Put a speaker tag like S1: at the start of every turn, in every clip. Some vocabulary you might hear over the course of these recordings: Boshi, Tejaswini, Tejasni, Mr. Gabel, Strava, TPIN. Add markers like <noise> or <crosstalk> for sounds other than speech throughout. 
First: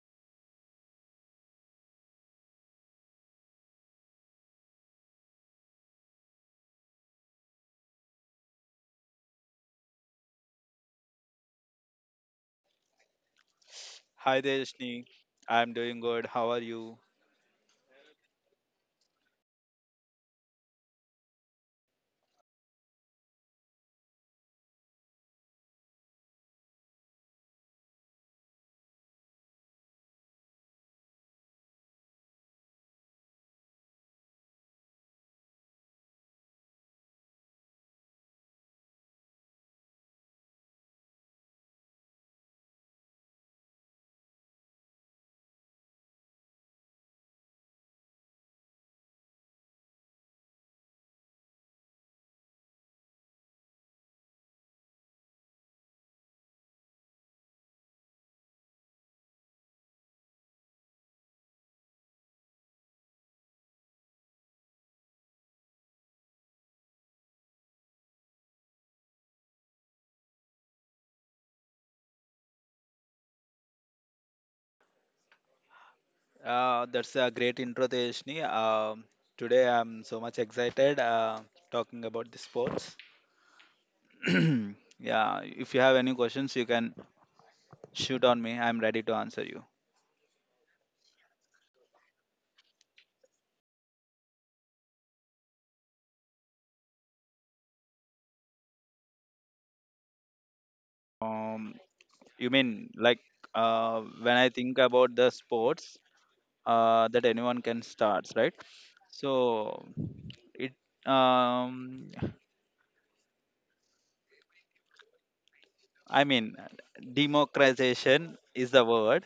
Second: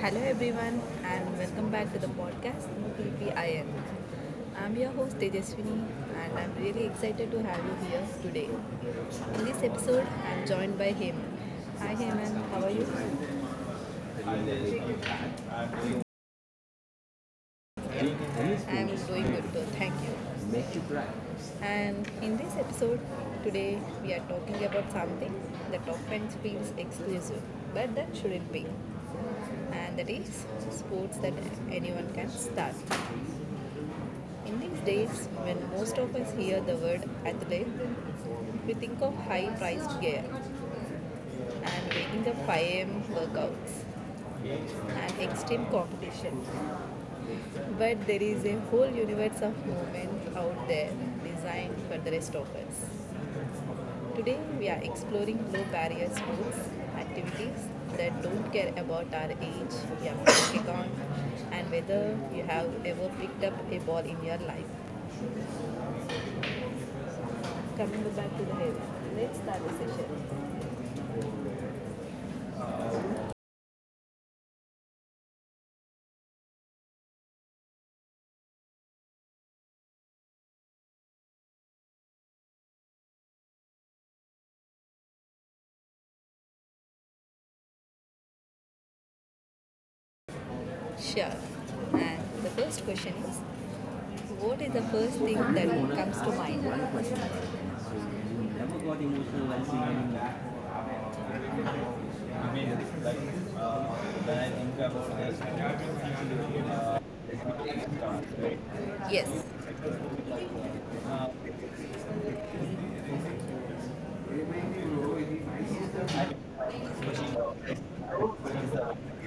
S1: Hello everyone and welcome back to the podcast TPIN. I'm your host Tejaswini and I'm really excited to have you here today. In this episode, I'm joined by Heyman. Hi Heyman, how are you?
S2: Hi Tejasni, I'm doing good. How are you?
S1: I'm doing good too, thank you. And in this episode, today we are talking about something that often feels exclusive, but that shouldn't be. And that is sports that anyone can start. In these days, when most of us hear the word athlete, we think of high priced gear and waking up 5 a.m. workouts and extreme competition. But there is a whole universe of movement out there designed for the rest of us. Today, we are exploring low barrier sports activities that don't care about our age, your <coughs> kick and whether you have ever picked up a ball in your life. Coming back to the table, let's start the session.
S2: That's a great intro, Tejasni. Today I'm so much excited talking about the sports. <clears throat> Yeah, if you have any questions, you can shoot on me. I'm ready to answer you.
S1: Sure. And the first question is, what is the first thing that comes to mind? Never got emotional while singing that.
S2: Um, you mean like when I think about the sports that anyone can start, right?
S1: Yes.
S2: So it um, I mean democratization is the word.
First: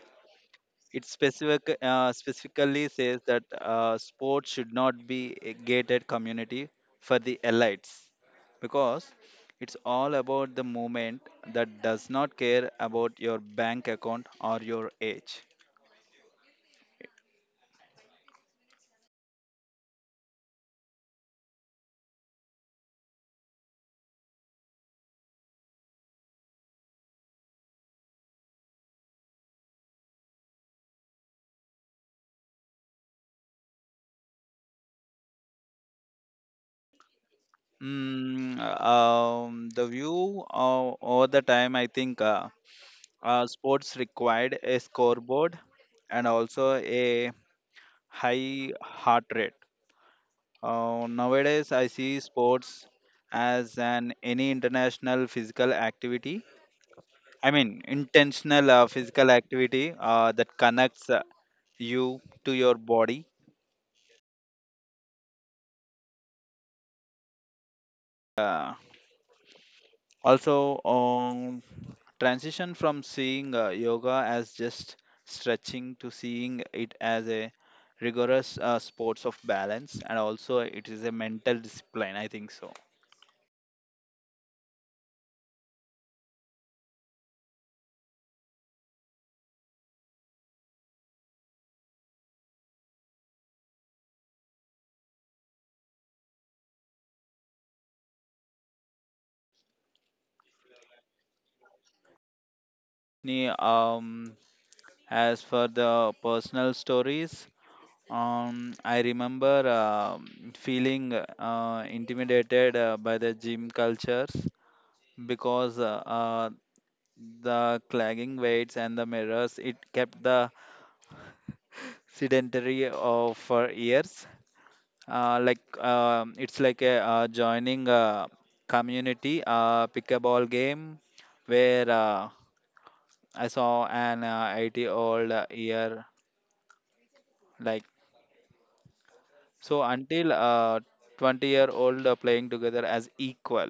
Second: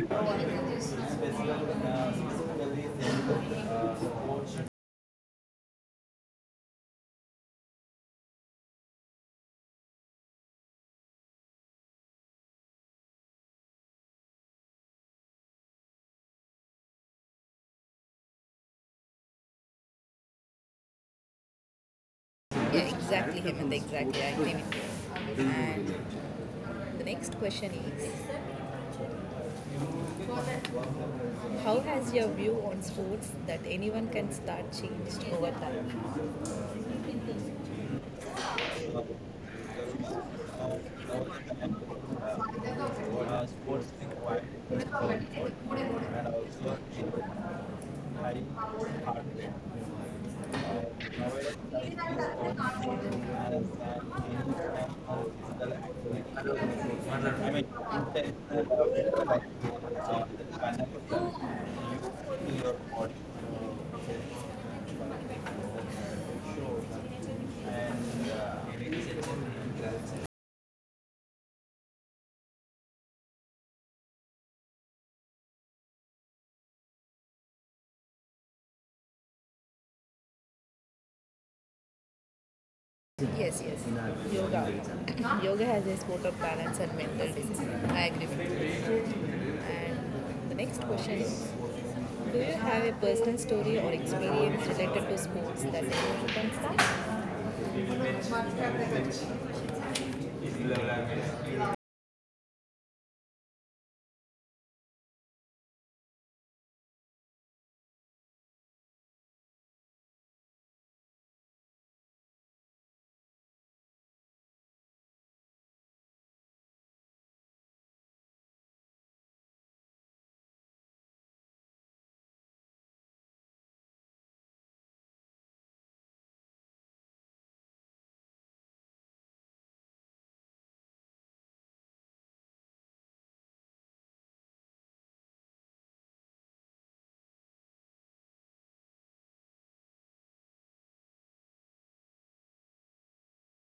S2: It specifically says that sports should not be a gated community for the elites, because it's all about the movement that does not care about your bank account or your age.
S1: Yeah, exactly, Hemant. Exactly. I agree with you. And the next question is, how has your view on sports that anyone can start changed over time?
S2: The view over the time, I think sports required a scoreboard and also a
S1: I
S2: high heart rate. Nowadays, I see sports as an any international physical activity. I
S1: mean,
S2: mean, intentional physical activity that connects you to
S1: in your
S2: your
S1: body.
S2: body. Uh, also, um, Transition from seeing yoga as just stretching to seeing it as a rigorous sports of balance, and also it is a mental discipline. I think so.
S1: Yes, yes. Yoga. <coughs> Yoga has a sport of balance and mental discipline. I agree with you. And the next question is, do you have a personal story or experience related to sports that important can start?
S2: Ni- Um, as for the personal stories, I remember feeling intimidated by the gym cultures, because the clagging weights and the mirrors it kept the sedentary of for years. Like it's like a joining a community pickleball game, where I saw an 80 old year like, so until 20-year-old playing together as equal.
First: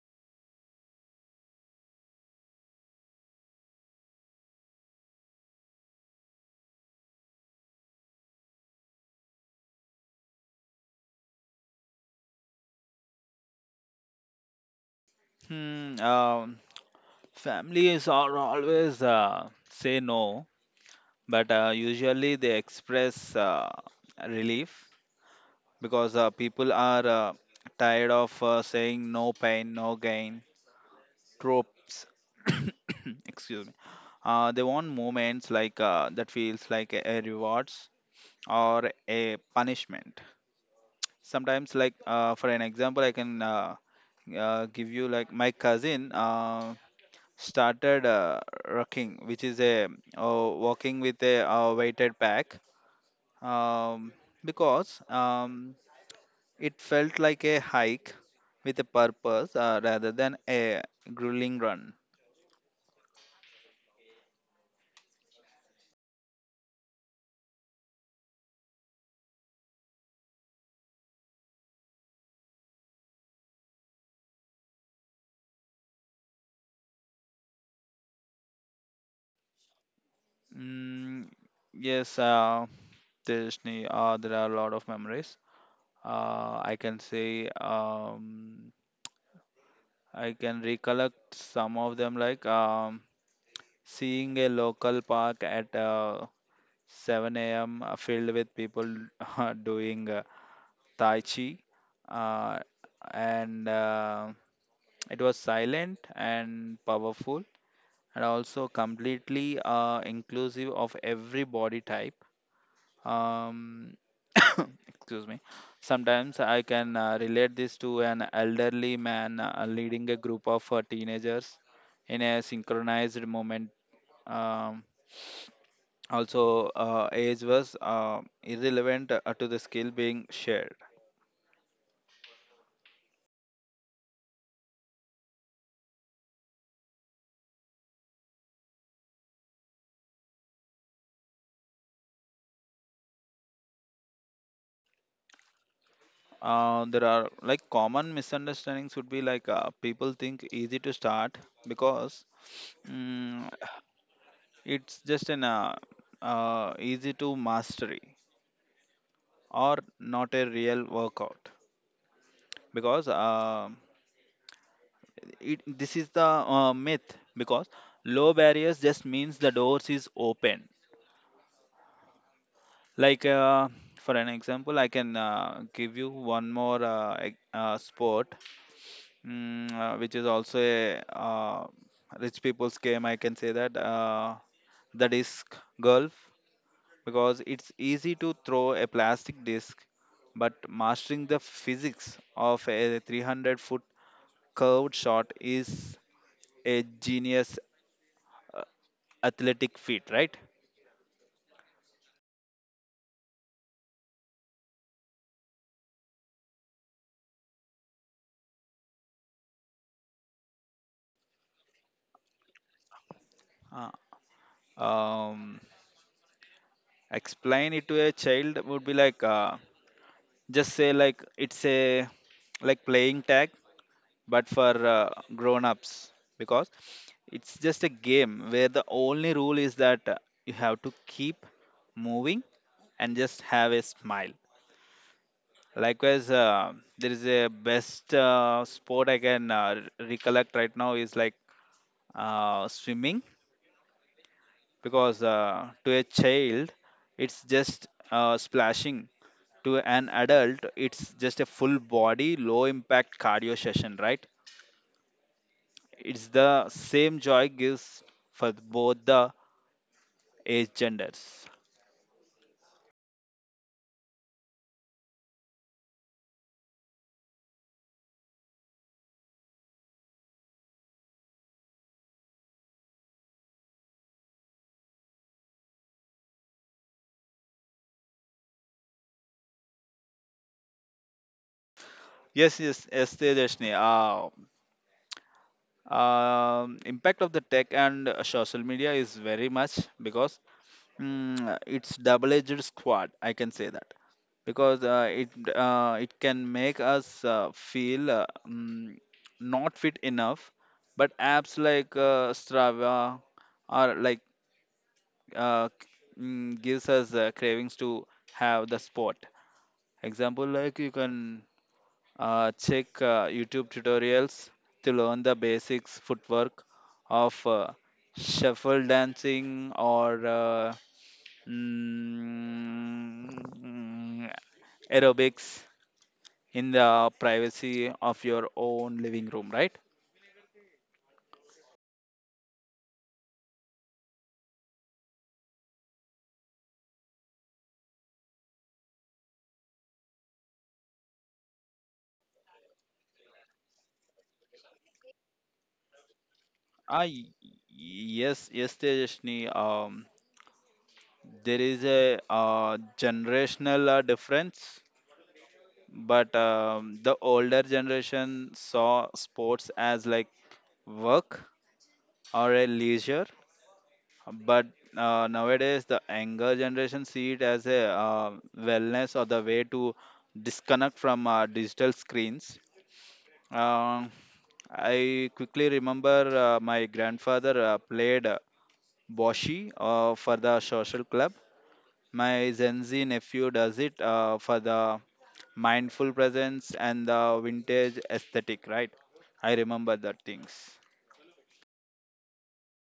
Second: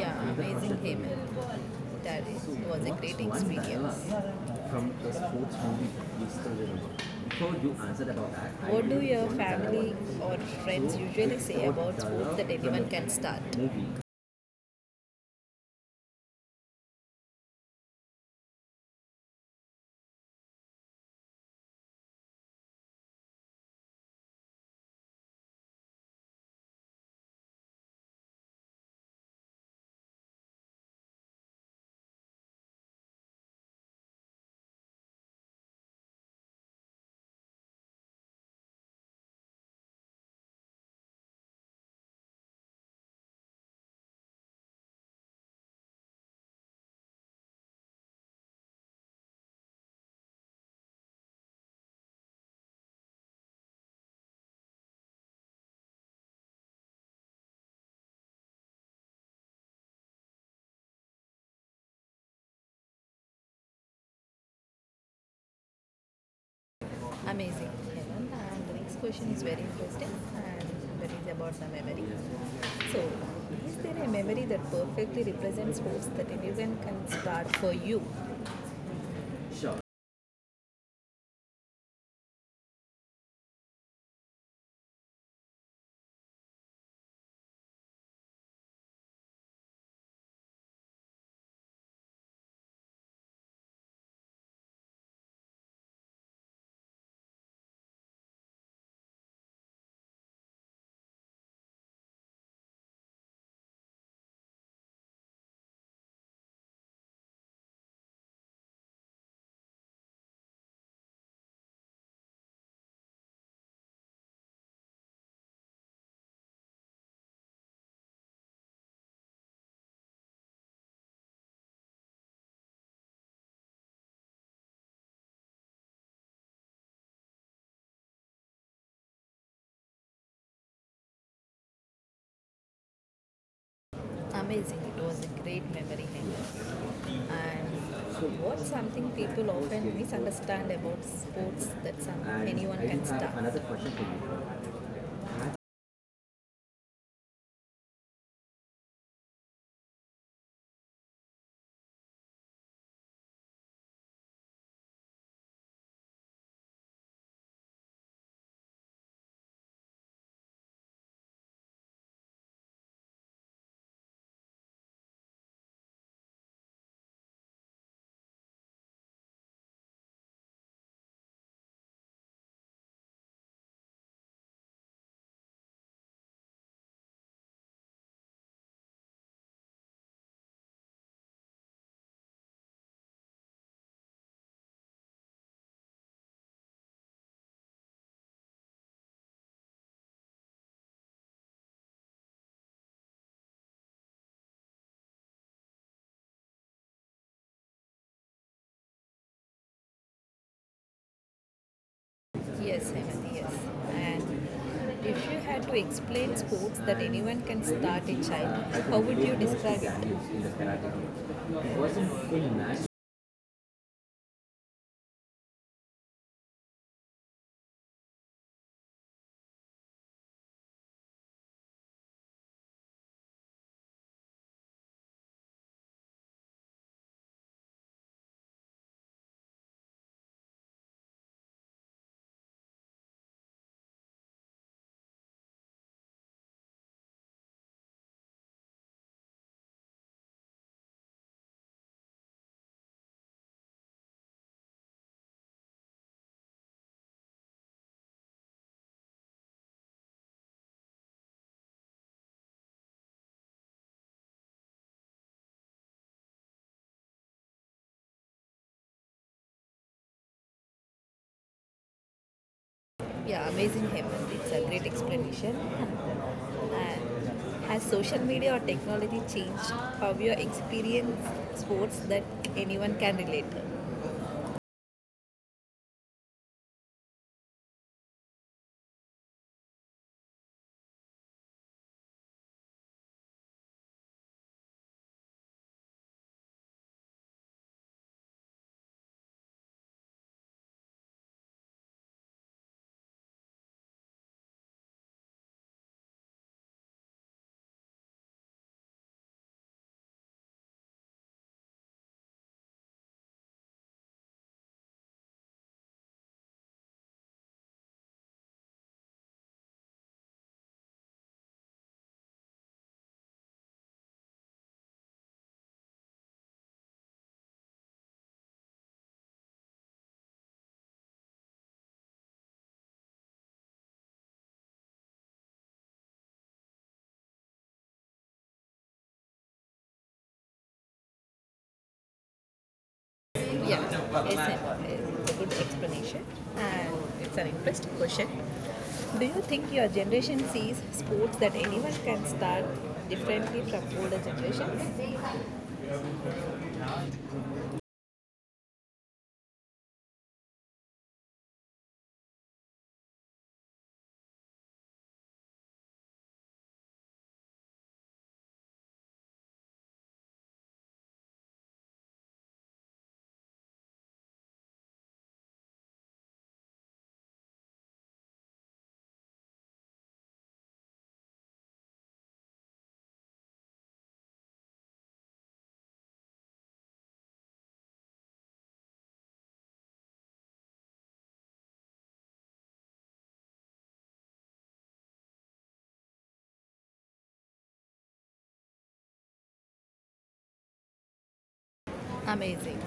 S1: Yeah, amazing question for Heyman. That is, so was a great experience. From the sports movie you. Before you answer about that, what do really your family or friends usually say about sports that anyone can start? Movie.
S2: Hmm, um, Families are always say no, but usually they express relief, because people are tired of saying no pain, no gain tropes. <coughs> Excuse me. They want moments like that feels like a rewards or a punishment. Sometimes, like for an example, I can give you like my cousin. Started rocking, which is a walking with a weighted pack, um, because it felt like a hike with a purpose rather than a grueling run.
S1: Amazing, Helen. And the next question is very interesting, and that is about the memory. So, is there a memory that perfectly represents sports that everyone can start for you? Sure.
S2: Mm, yes, Tejasni, there are a lot of memories. I can say I can recollect some of them, like seeing a local park at 7 a.m. Filled with people <laughs> doing Tai Chi. Uh, and It was silent and powerful and also completely inclusive of every body type. Um, <coughs> excuse me. Sometimes I can relate this to an elderly man leading a group of teenagers in a synchronized moment. um, Also, age was irrelevant to the skill being shared.
S1: Amazing. It was a great memory, Helen. And so, what's something people often misunderstand about sports anyone can start?
S2: There are like common misunderstandings would be like people think easy to start, because mm, it's just an easy to mastery or not a real workout, because this is the myth, because low barriers just means the doors is open. Like for an example, I can give you one more sport, which is also a rich people's game. I can say that the disc golf, because it's easy to throw a plastic disc, but mastering the physics of a 300-foot curved shot is a genius athletic feat, right?
S1: Yes, Hemant, yes. And if you had to explain sports that anyone can start a child, how would you describe it?
S2: Uh, um, Explain it to a child would be like. Just say like it's a like playing tag, but for grown ups, because it's just a game where the only rule is that you have to keep moving and just have a smile. Likewise, there is a best sport I can recollect right now is like swimming, because to a child it's just splashing, to an adult it's just a full body low impact cardio session, right? It's the same joy gives for both the age genders.
S1: Yeah, amazing him. It's a great explanation. And has social media or technology changed how you experience sports that anyone can relate to?
S2: Yes, yes, yes, Tejashni. Impact of the tech and social media is very much, because it's double-edged squad. I can say that, because it can make us feel not fit enough, but apps like strava are like uh, gives us cravings to have the spot. Example, like you can check youtube tutorials to learn the basics footwork of shuffle dancing or mm, aerobics in the privacy of your own living room, right?
S1: Yeah, it's a good explanation, and it's an interesting question. Do you think your generation sees sports that anyone can start differently from older generations?
S2: Ah, y- yes, yes, Tejashni. There is a generational difference, but the older generation saw sports as like work or a leisure, but nowadays the younger generation see it as a wellness or the way to disconnect from digital screens. Um, I quickly remember my grandfather played Boshi for the social club. My Gen Z nephew does it for the mindful presence and the vintage aesthetic, right? I remember that things.
S1: Amazing.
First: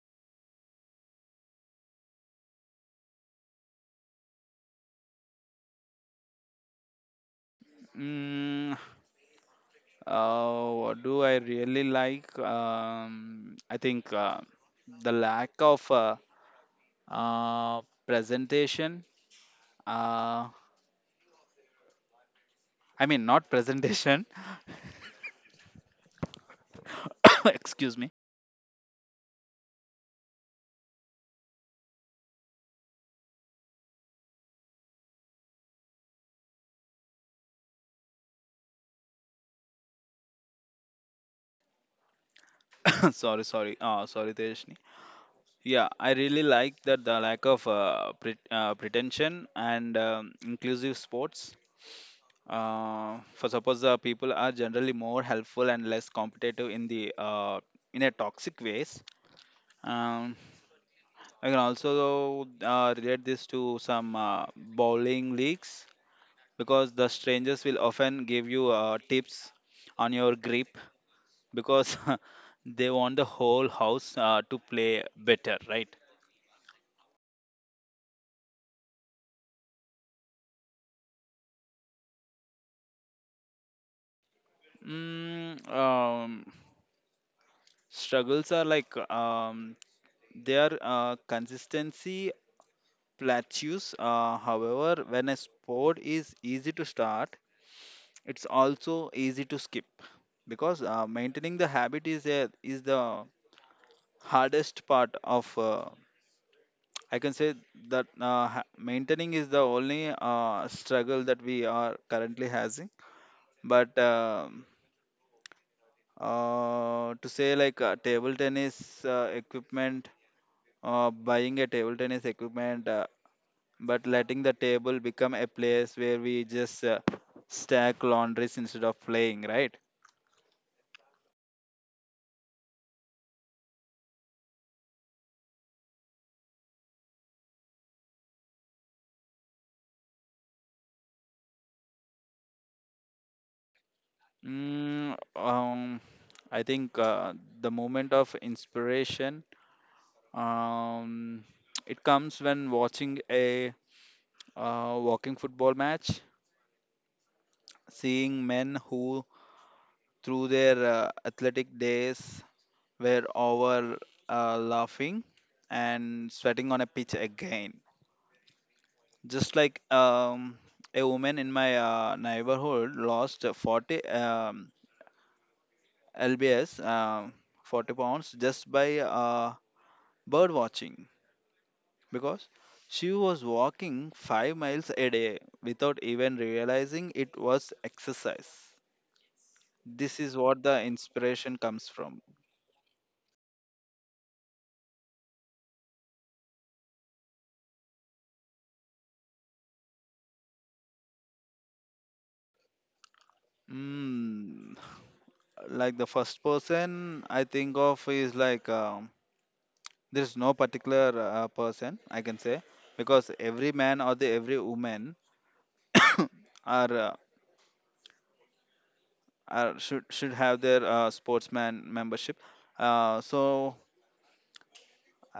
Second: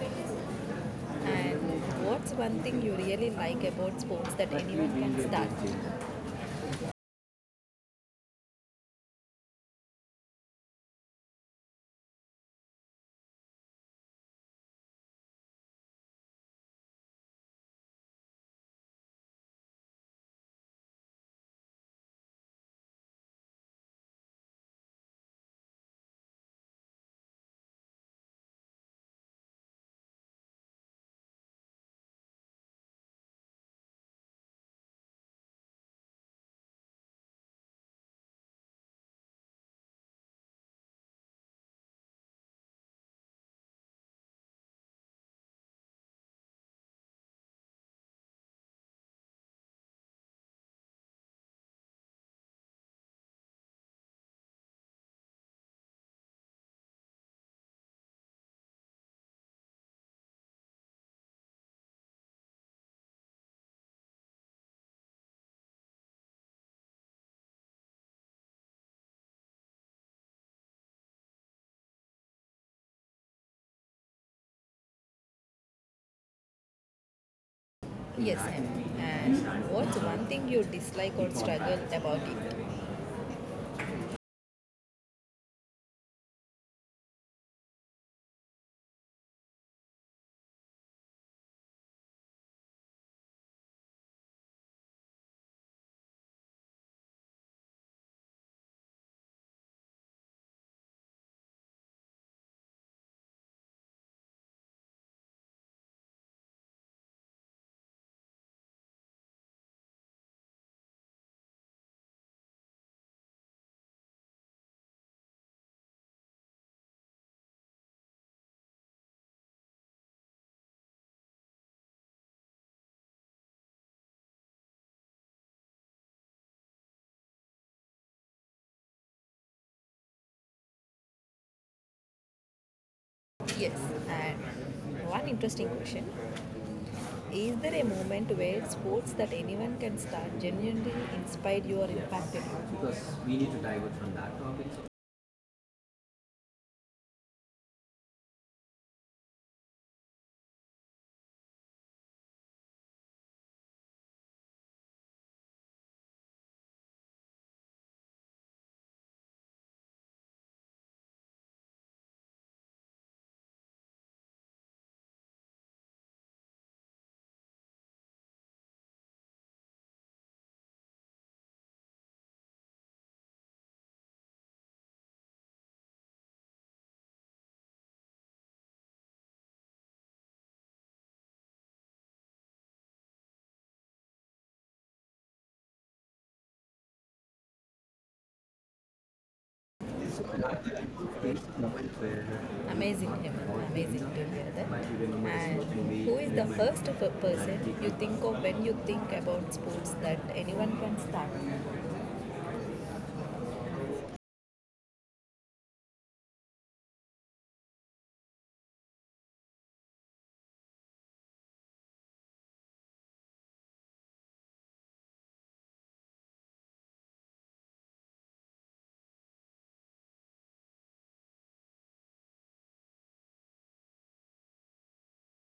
S1: And what's one thing you really like about sports that anyone can start?
S2: Mm, what do I really like? I think the lack of uh, presentation. Uh, I mean, not presentation. <coughs> Excuse me. <laughs> Sorry, sorry, Tejasni. Yeah, I really like that the lack of pretension and inclusive sports. For suppose the people are generally more helpful and less competitive in the in a toxic ways. Um, I can also relate this to some bowling leagues, because the strangers will often give you tips on your grip, because <laughs> they want the whole house to play better, right?
S1: Yes, M. And what's one thing you dislike or struggle about it?
S2: Mm, um, Struggles are like they are consistency plateaus. However, when a sport is easy to start, it's also easy to skip, because maintaining the habit is is the hardest part of. I can say that maintaining is the only struggle that we are currently having. But to say like table tennis equipment buying a table tennis equipment, but letting the table become a place where we just stack laundries instead of playing, right?
S1: Yes, and one interesting question. Is there a moment where sports that anyone can start genuinely inspired you or impacted you? Because we need to divert from that topic.
S2: Mm, um, I think the moment of inspiration, um, it comes when watching a walking football match, seeing men who through their athletic days were over, laughing and sweating on a pitch again, just like a woman in my neighborhood lost 40 lbs, 40 pounds just by bird watching, because she was walking 5 miles a day without even realizing it was exercise. This is what the inspiration comes from.
S1: Amazing, M. Amazing to hear that. And who is the first person you think of when you think about sports that anyone can start?
S2: mm, like the first person I think of is like, there is no particular person I can say, because every man or the every woman are, uh, are should have their sportsman membership. So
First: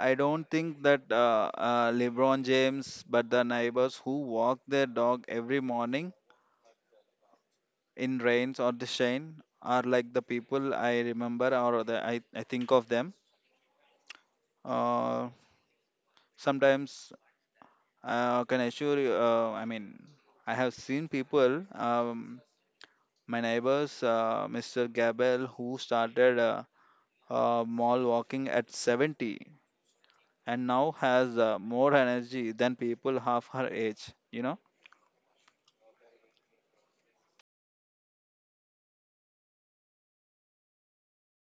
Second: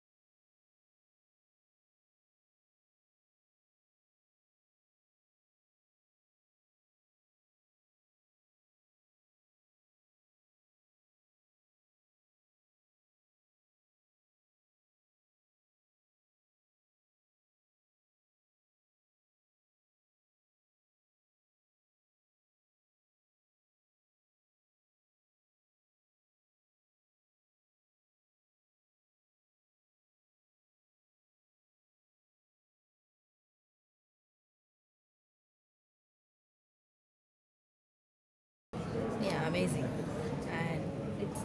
S2: I don't think that lebron james, but the neighbors who walk their dog every morning in rains or the shine are like the people I remember or I think of them uh, sometimes. Can I assure you, I mean, I have seen people. My neighbors, Mr. Gabel, who started mall walking at 70 and now has more energy than people half her age, you know.
S1: Yeah, amazing. And it's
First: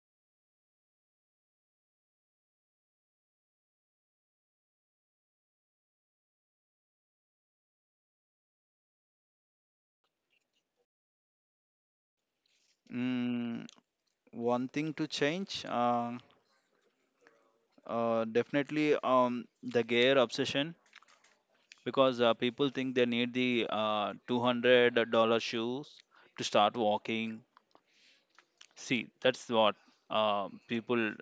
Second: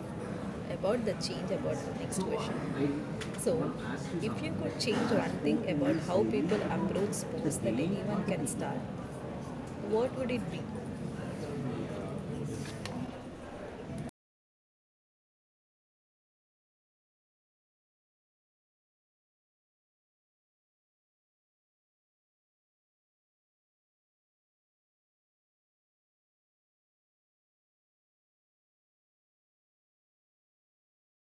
S1: about the change about the next question. So, if you could change one thing about how people approach sports that anyone can start, what would it be?
S2: Mm, One thing to change, definitely the gear obsession, because people think they need the $200 shoes to start walking. See, that's what people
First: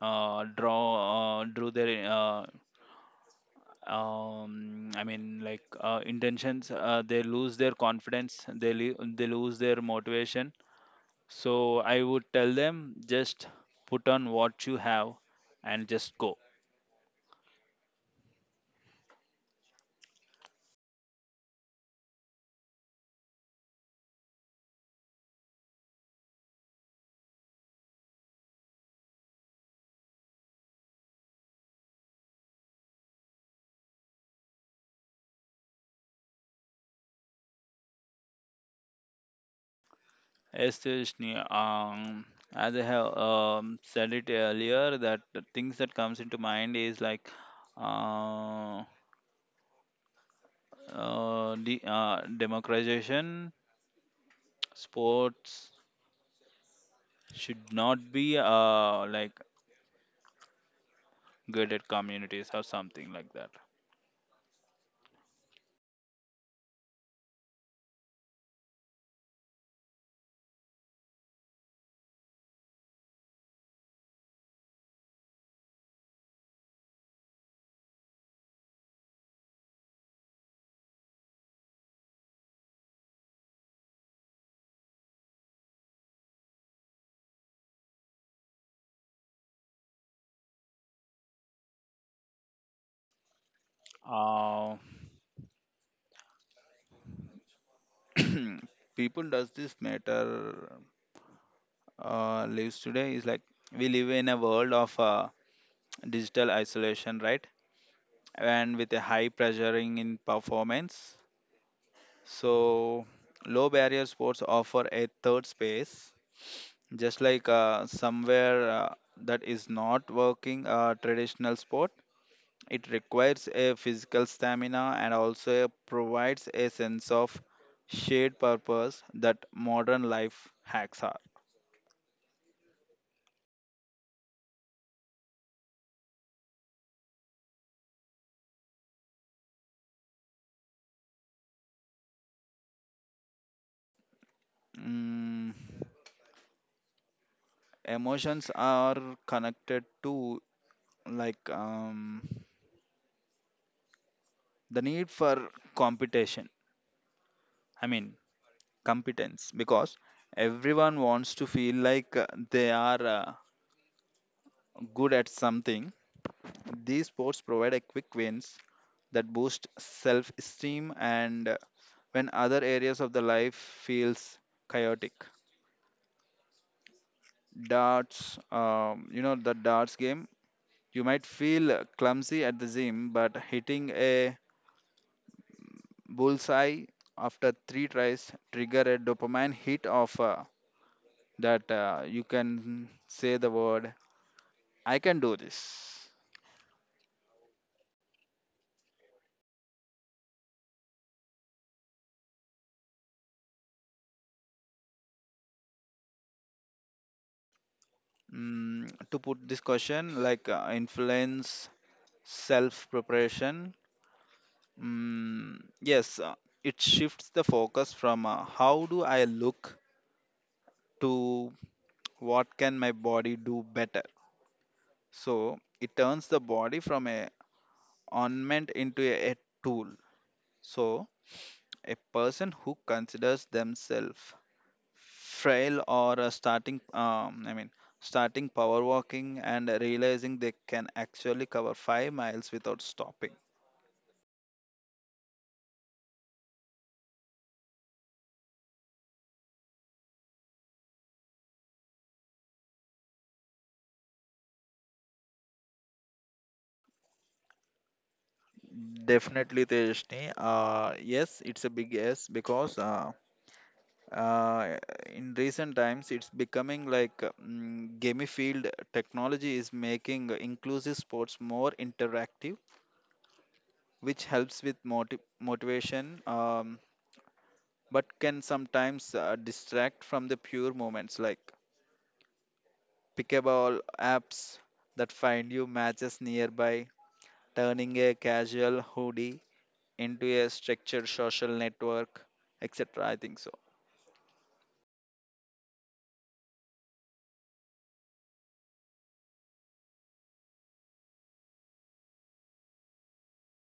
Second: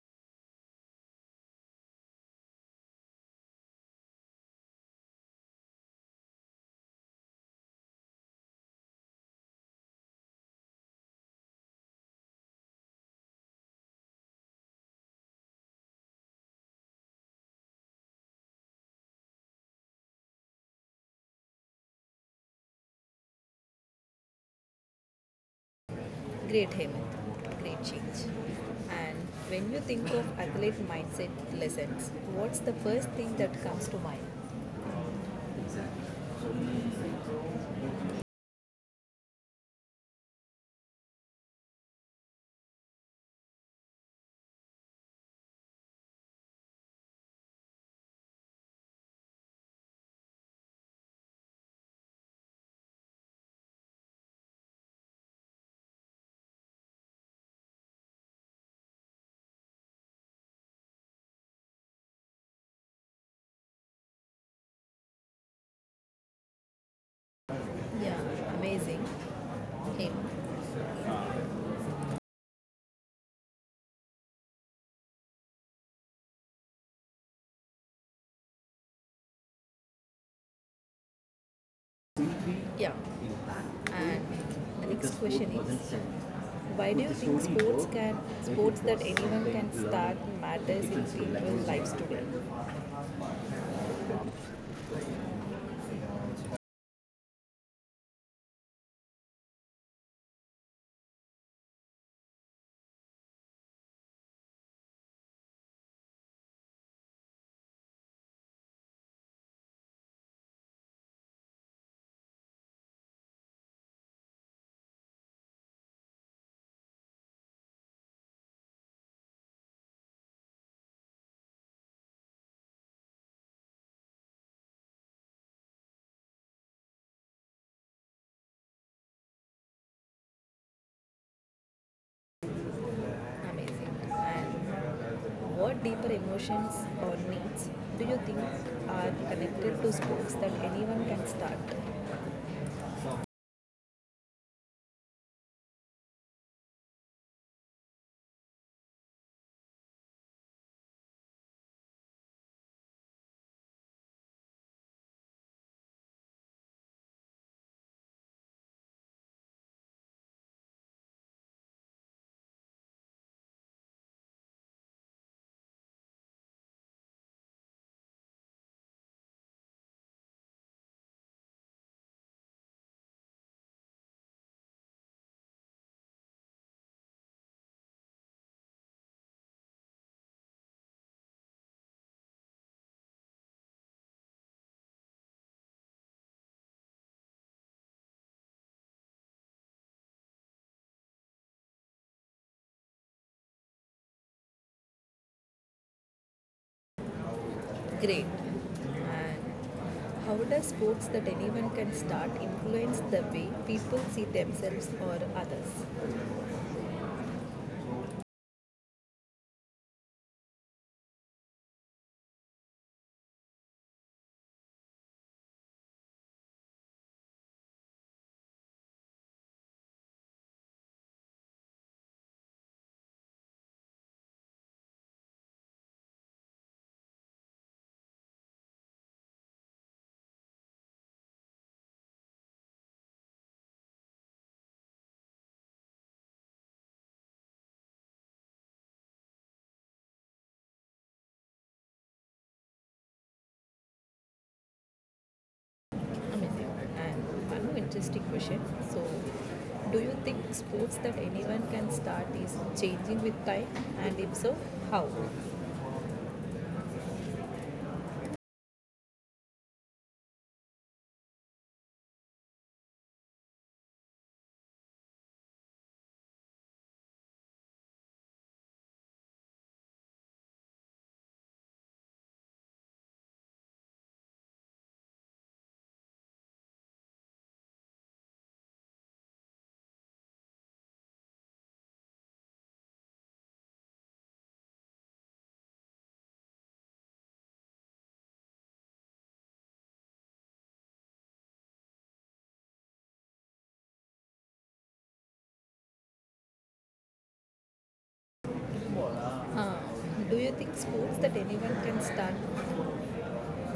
S2: draw drew their I mean like intentions, they lose their confidence, they lose their motivation. So I would tell them just put on what you have and just go.
S1: Great, Hemant. Great change. And when you think of athlete mindset lessons, what's the first thing that comes to mind?
S2: Yes, Srishni, as I have said it earlier that the things that comes into mind is like uh, democratization. Sports should not be like gated communities or something like that.
S1: Yeah, amazing, Hemant. Yeah. And the next question is, why do you think sports can sports that anyone can start matters in people's lives today?
S2: uh, <clears throat> People does this matter lives today is like we live in a world of digital isolation, right? And with a high pressuring in performance. So low barrier sports offer a third space, just like somewhere that is not working a traditional sport. It requires a physical stamina and also provides a sense of shared purpose that modern life hacks are.
S1: Amazing. And what deeper emotions or needs do you think are connected to sports that anyone can start?
S2: Mm, Emotions are connected to, like the need for competition. I mean competence, because everyone wants to feel like they are good at something. These sports provide a quick wins that boost self-esteem, and when other areas of the life feels chaotic, darts, you know the darts game, you might feel clumsy at the gym, but hitting a bullseye after three tries trigger a dopamine hit of that you can say the word, I can do this.
S1: Great. And how does sports that anyone can start influence the way people see themselves or others?
S2: To put this question like influence self preparation. mm, yes, it shifts the focus from how do I look to what can my body do better. So it turns the body from a ornament into a tool. So a person who considers themselves frail or a starting, I mean, starting power walking and realizing they can actually cover 5 miles without stopping.
S1: Amazing. And one more interesting question. So, do you think sports that anyone can start is changing with time? And if so, how?
S2: Definitely, Tejashni. Yes, it's a big yes because uh, in recent times it's becoming like gamified. Technology is making inclusive sports more interactive, which helps with motivation, but can sometimes distract from the pure moments, like pickable apps that find you matches nearby, turning a casual hoodie into a structured social network, etc. I think so.
S1: Uh, do you think sports that anyone can start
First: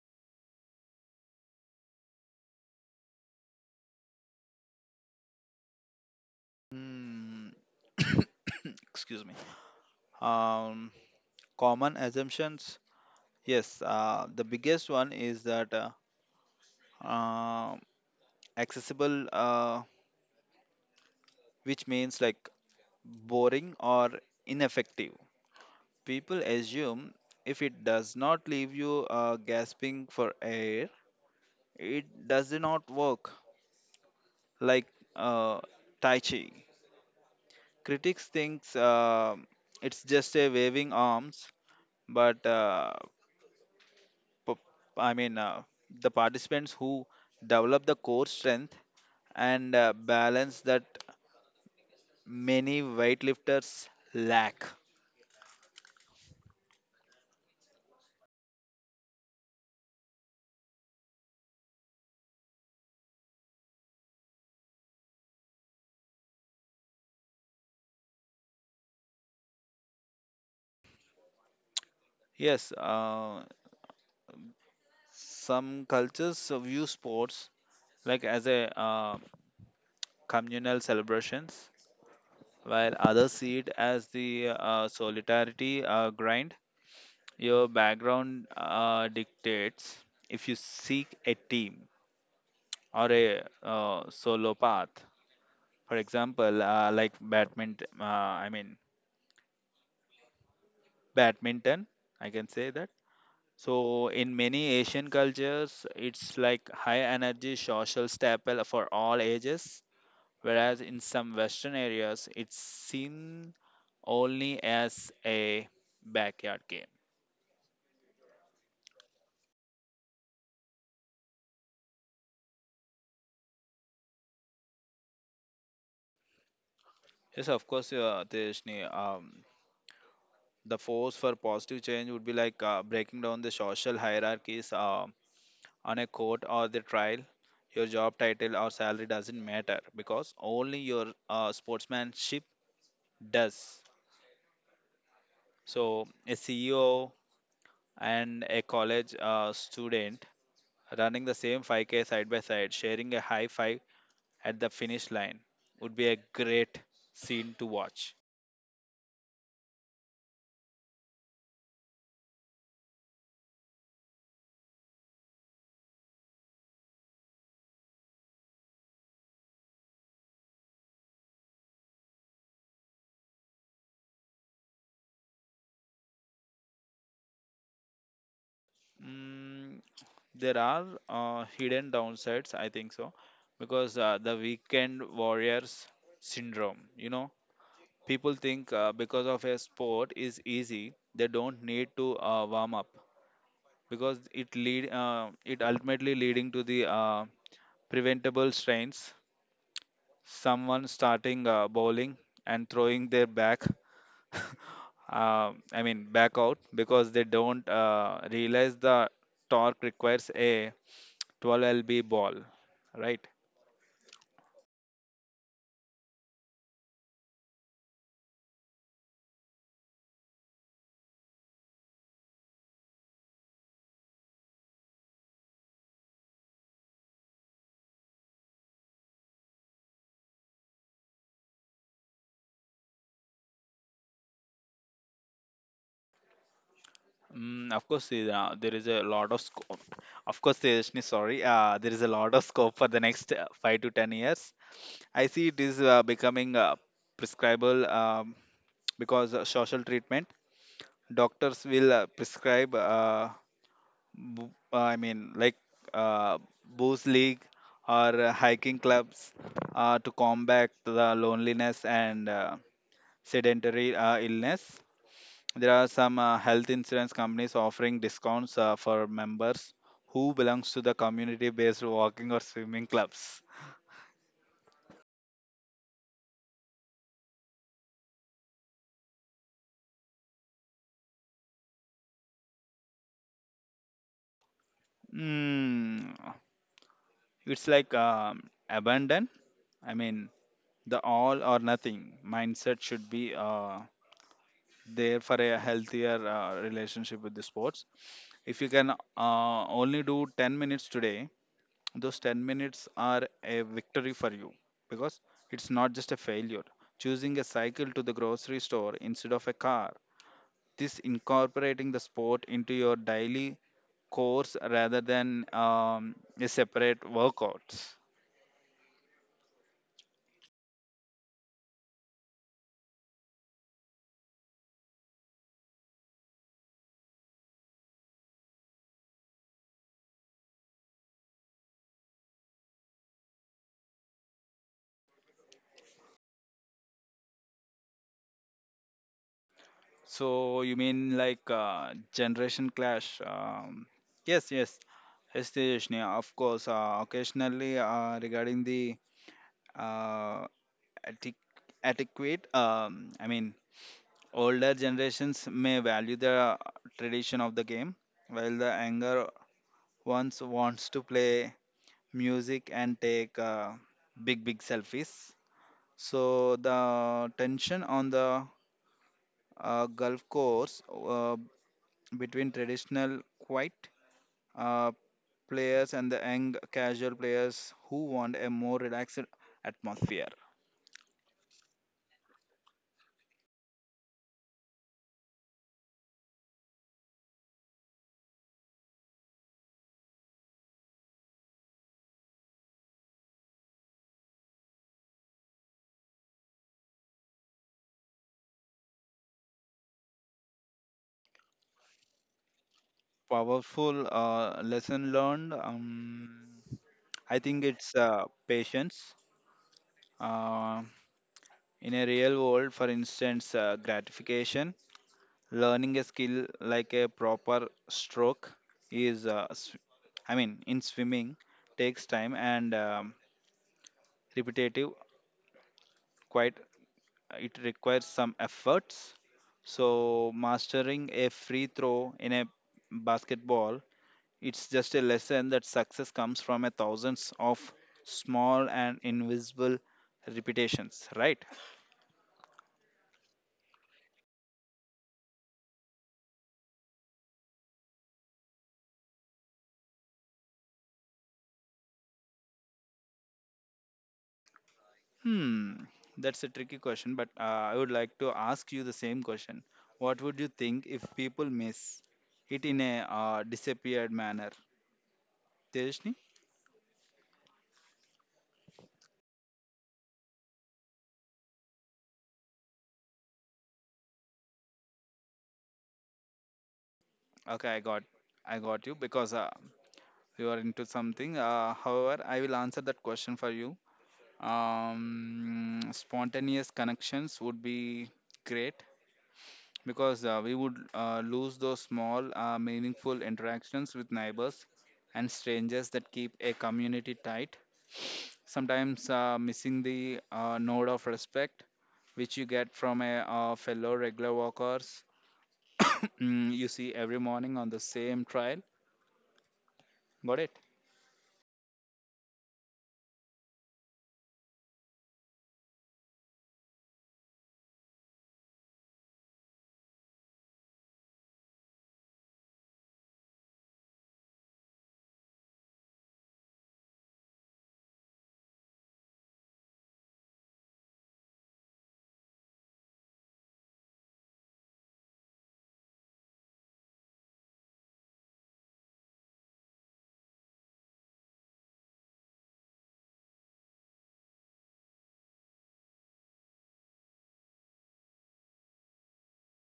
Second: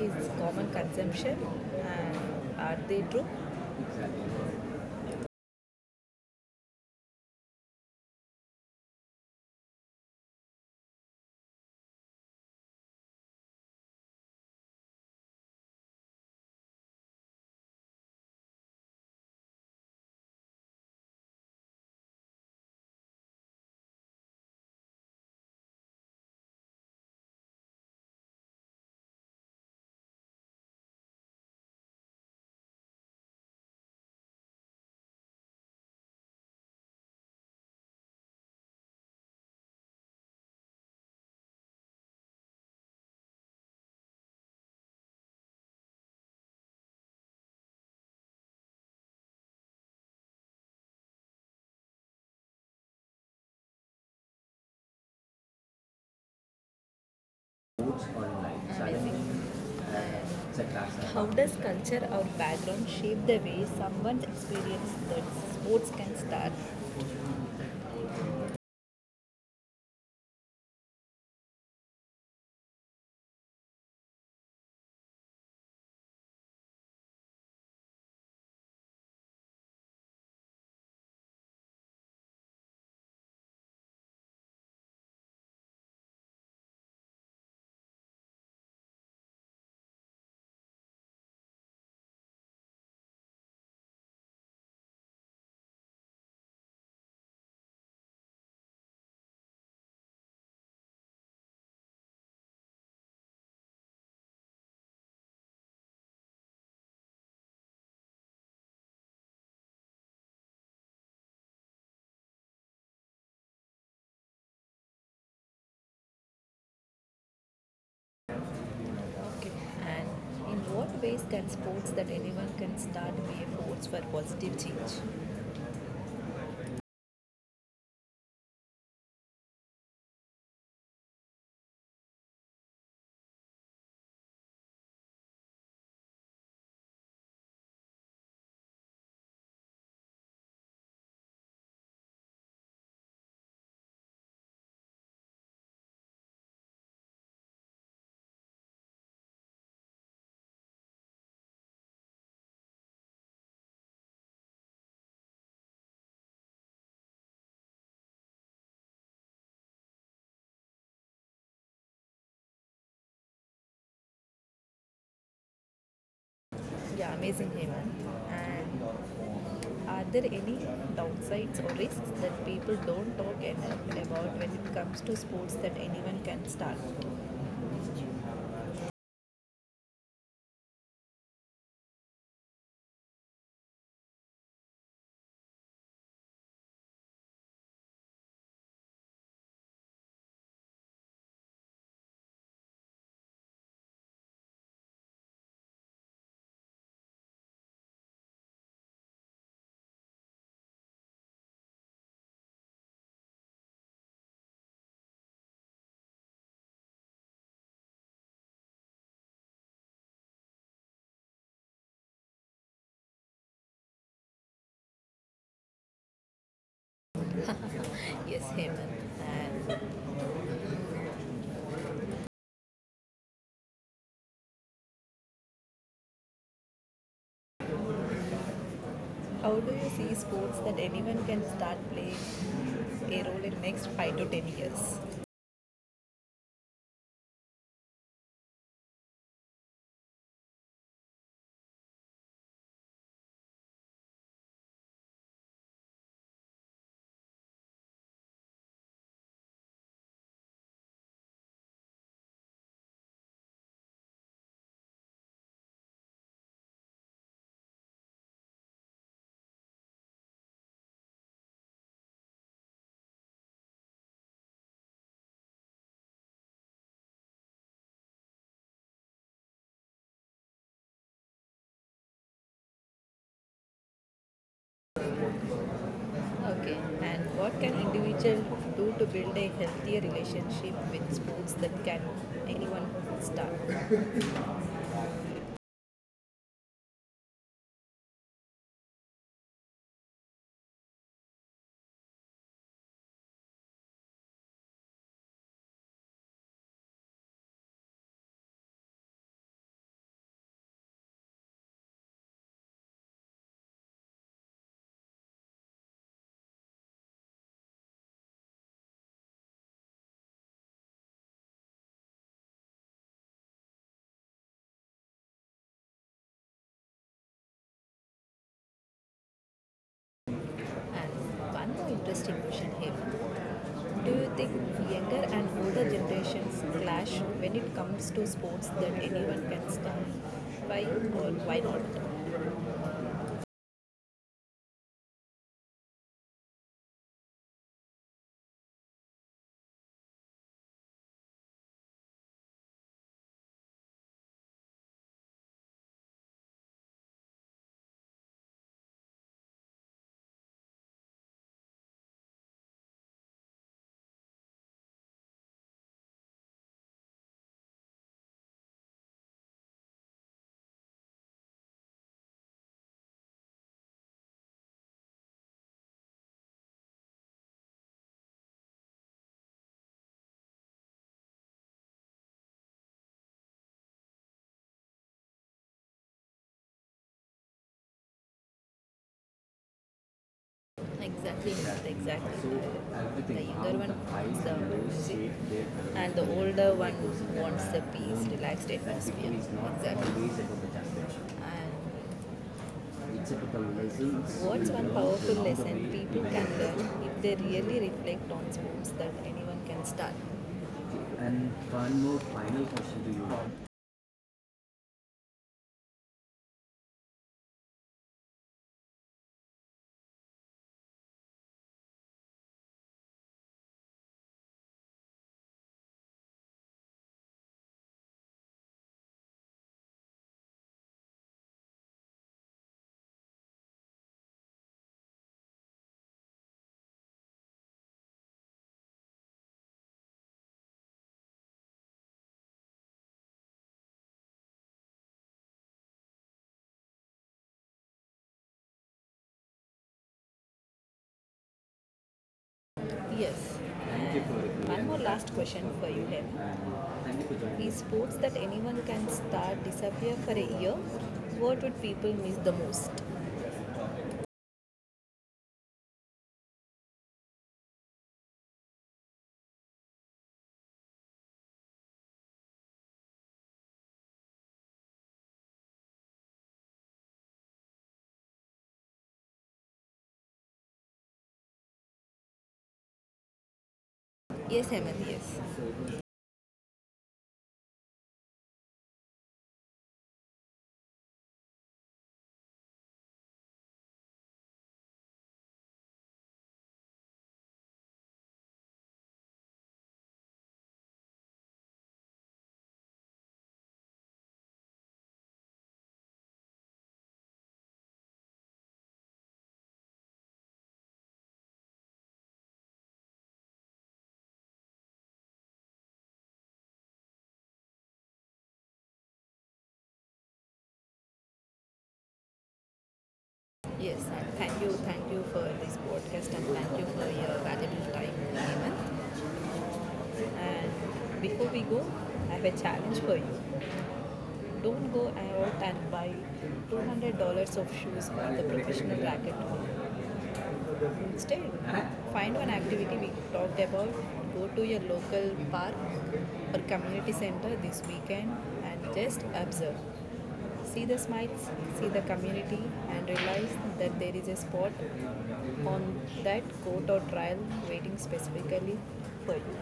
S1: is common consumption? And are they true?
S2: Hmm. <coughs> Excuse me. um Common assumptions, yes, the biggest one is that uh, accessible, which means like boring or ineffective. People assume if it does not leave you gasping for air, it does not work. Like, uh, tai chi, critics thinks it's just a waving arms, but p- I mean the participants who develop the core strength and balance that many weightlifters lack.
S1: Sports online, suddenly amazing. It's a class. How does culture or background shape the way someone's experience that sports can start?
S2: Yes, some cultures view sports like as a communal celebrations, while others see it as the solidarity grind. Your background dictates if you seek a team or a solo path. For example, like badminton, I can say that. So in many Asian cultures, it's like high energy social staple for all ages, whereas in some Western areas, it's seen only as a backyard game.
S1: Okay. And in what ways can sports that anyone can start be a force for positive change?
S2: Yes, of course, Tejasni. The force for positive change would be like breaking down the social hierarchies on a court or the trial. Your job title or salary doesn't matter because only your sportsmanship does. So, a CEO and a college student running the same 5K side by side, sharing a high five at the finish line would be a great scene to watch.
S1: Yeah, amazing, Hemant. And are there any downsides or risks that people don't talk enough about when it comes to sports that anyone can start?
S2: Mm, there are hidden downsides, I think so, because the weekend warriors syndrome, you know, people think because of a sport is easy, they don't need to warm up because it ultimately leading to the preventable strains. Someone starting bowling and throwing their back I mean back out because they don't realize the torque requires a 12 lb ball, right?
S1: Yes, Hemant. And how do you see sports that anyone can start playing a role in next 5 to 10 years?
S2: Mm, of course there is a lot of scope of course Tejasni, sorry, there is a lot of scope for the next 5 to 10 years. I see it is becoming prescribable, because social treatment, doctors will prescribe, bo- uh, I mean, like uh, booze league or hiking clubs to combat the loneliness and sedentary illness. There are some health insurance companies offering discounts for members who belongs to the community-based walking or swimming clubs.
S1: Okay, and what can individual do to build a healthier relationship with sports that can anyone start?
S2: Mm, it's like abandon. I mean, the all or nothing mindset should be there for a healthier relationship with the sports. If you can only do 10 minutes today, those 10 minutes are a victory for you, because it's not just a failure. Choosing a cycle to the grocery store instead of a car, this incorporating the sport into your daily course rather than a separate workouts.
S1: And one more interesting question here. Do you think younger and older generations clash when it comes to sports that anyone can start? Why or why not?
S2: So you mean like generation clash? Yes, yes, yes, Tejasni, of course. Occasionally, regarding the uh, adequ- adequate, older generations may value the tradition of the game, while the younger ones wants to play music and take big, big selfies. So the tension on the golf course, between traditional quiet uh, players and the young casual players who want a more relaxed atmosphere.
S1: Exactly, not exactly. The younger one wants the music and the older one wants the peace, relaxed atmosphere. Exactly. And what's one powerful lesson people can learn if they really reflect on sports that anyone can start? And one more final question to you.
S2: Powerful lesson learned. I think it's patience. Uh, in a real world, for instance, gratification, learning a skill like a proper stroke is, sw- I mean, in swimming, takes time and repetitive, quite, it requires some efforts. So, mastering a free throw in a basketball, it's just a lesson that success comes from a thousands of small and invisible repetitions, right?
S1: Yes. Thank you for — one more last question for you, Dev. And thank you for joining. Is sports that anyone can start disappear for a year? What would people miss the most?
S2: Hmm, that's a tricky question, but I would like to ask you the same question. What would you think if people miss it in a disappeared manner? Tejasni?
S1: Yes, Hemant, yes.
S2: Okay, I got you because you are into something. However, I will answer that question for you. Spontaneous connections would be great because we would lose those small, meaningful interactions with neighbors and strangers that keep a community tight. Sometimes missing the node of respect, which you get from a fellow regular walkers <coughs> mm, you see every morning on the same trail. Got it?
S1: Yes, and thank you for this podcast and thank you for your valuable time, Hemant. And before we go, I have a challenge for you. Don't go out and buy $200 of shoes for the professional racquetball. Instead, find one activity we talked about. Go to your local park or community center this weekend and just observe. See the smiles, see the community, and realize that there is a spot on that court or trial waiting specifically for you.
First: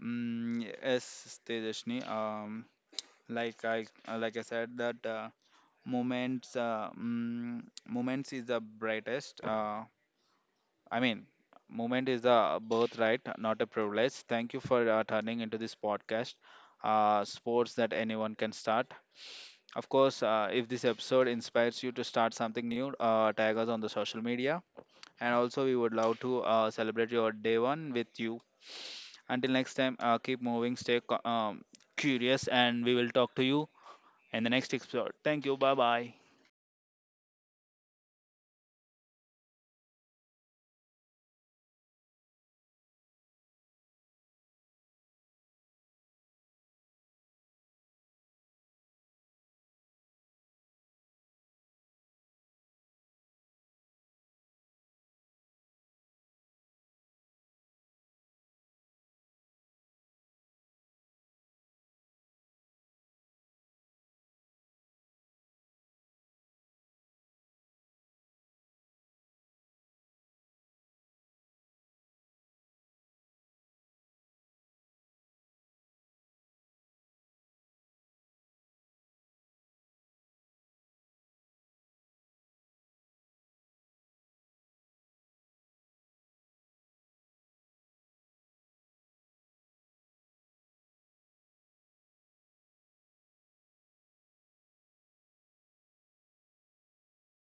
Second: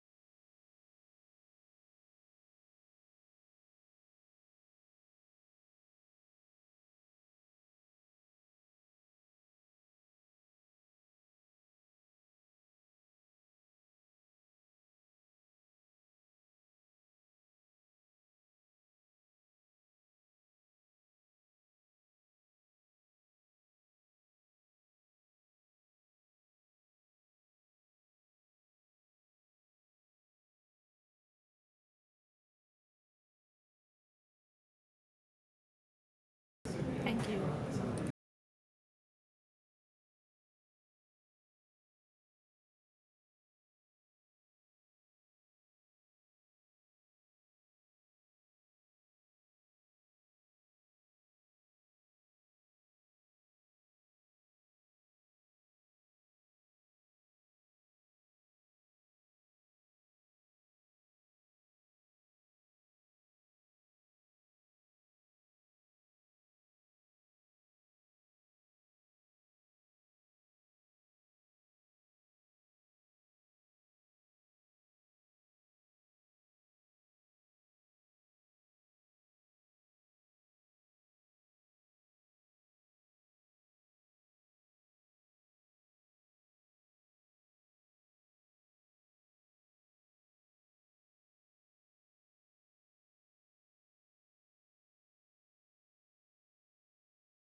S2: Mm, yes, Tejashni. Like I said that moments uh, mm, moments is the brightest, i mean moment is a birthright, not a privilege. Thank you for turning into this podcast, sports that anyone can start. Of course, if this episode inspires you to start something new, tag us on the social media, and also we would love to celebrate your day one with you. Until next time, keep moving, stay curious, and we will talk to you in the next episode. Thank you. Bye bye.
S1: Thank you.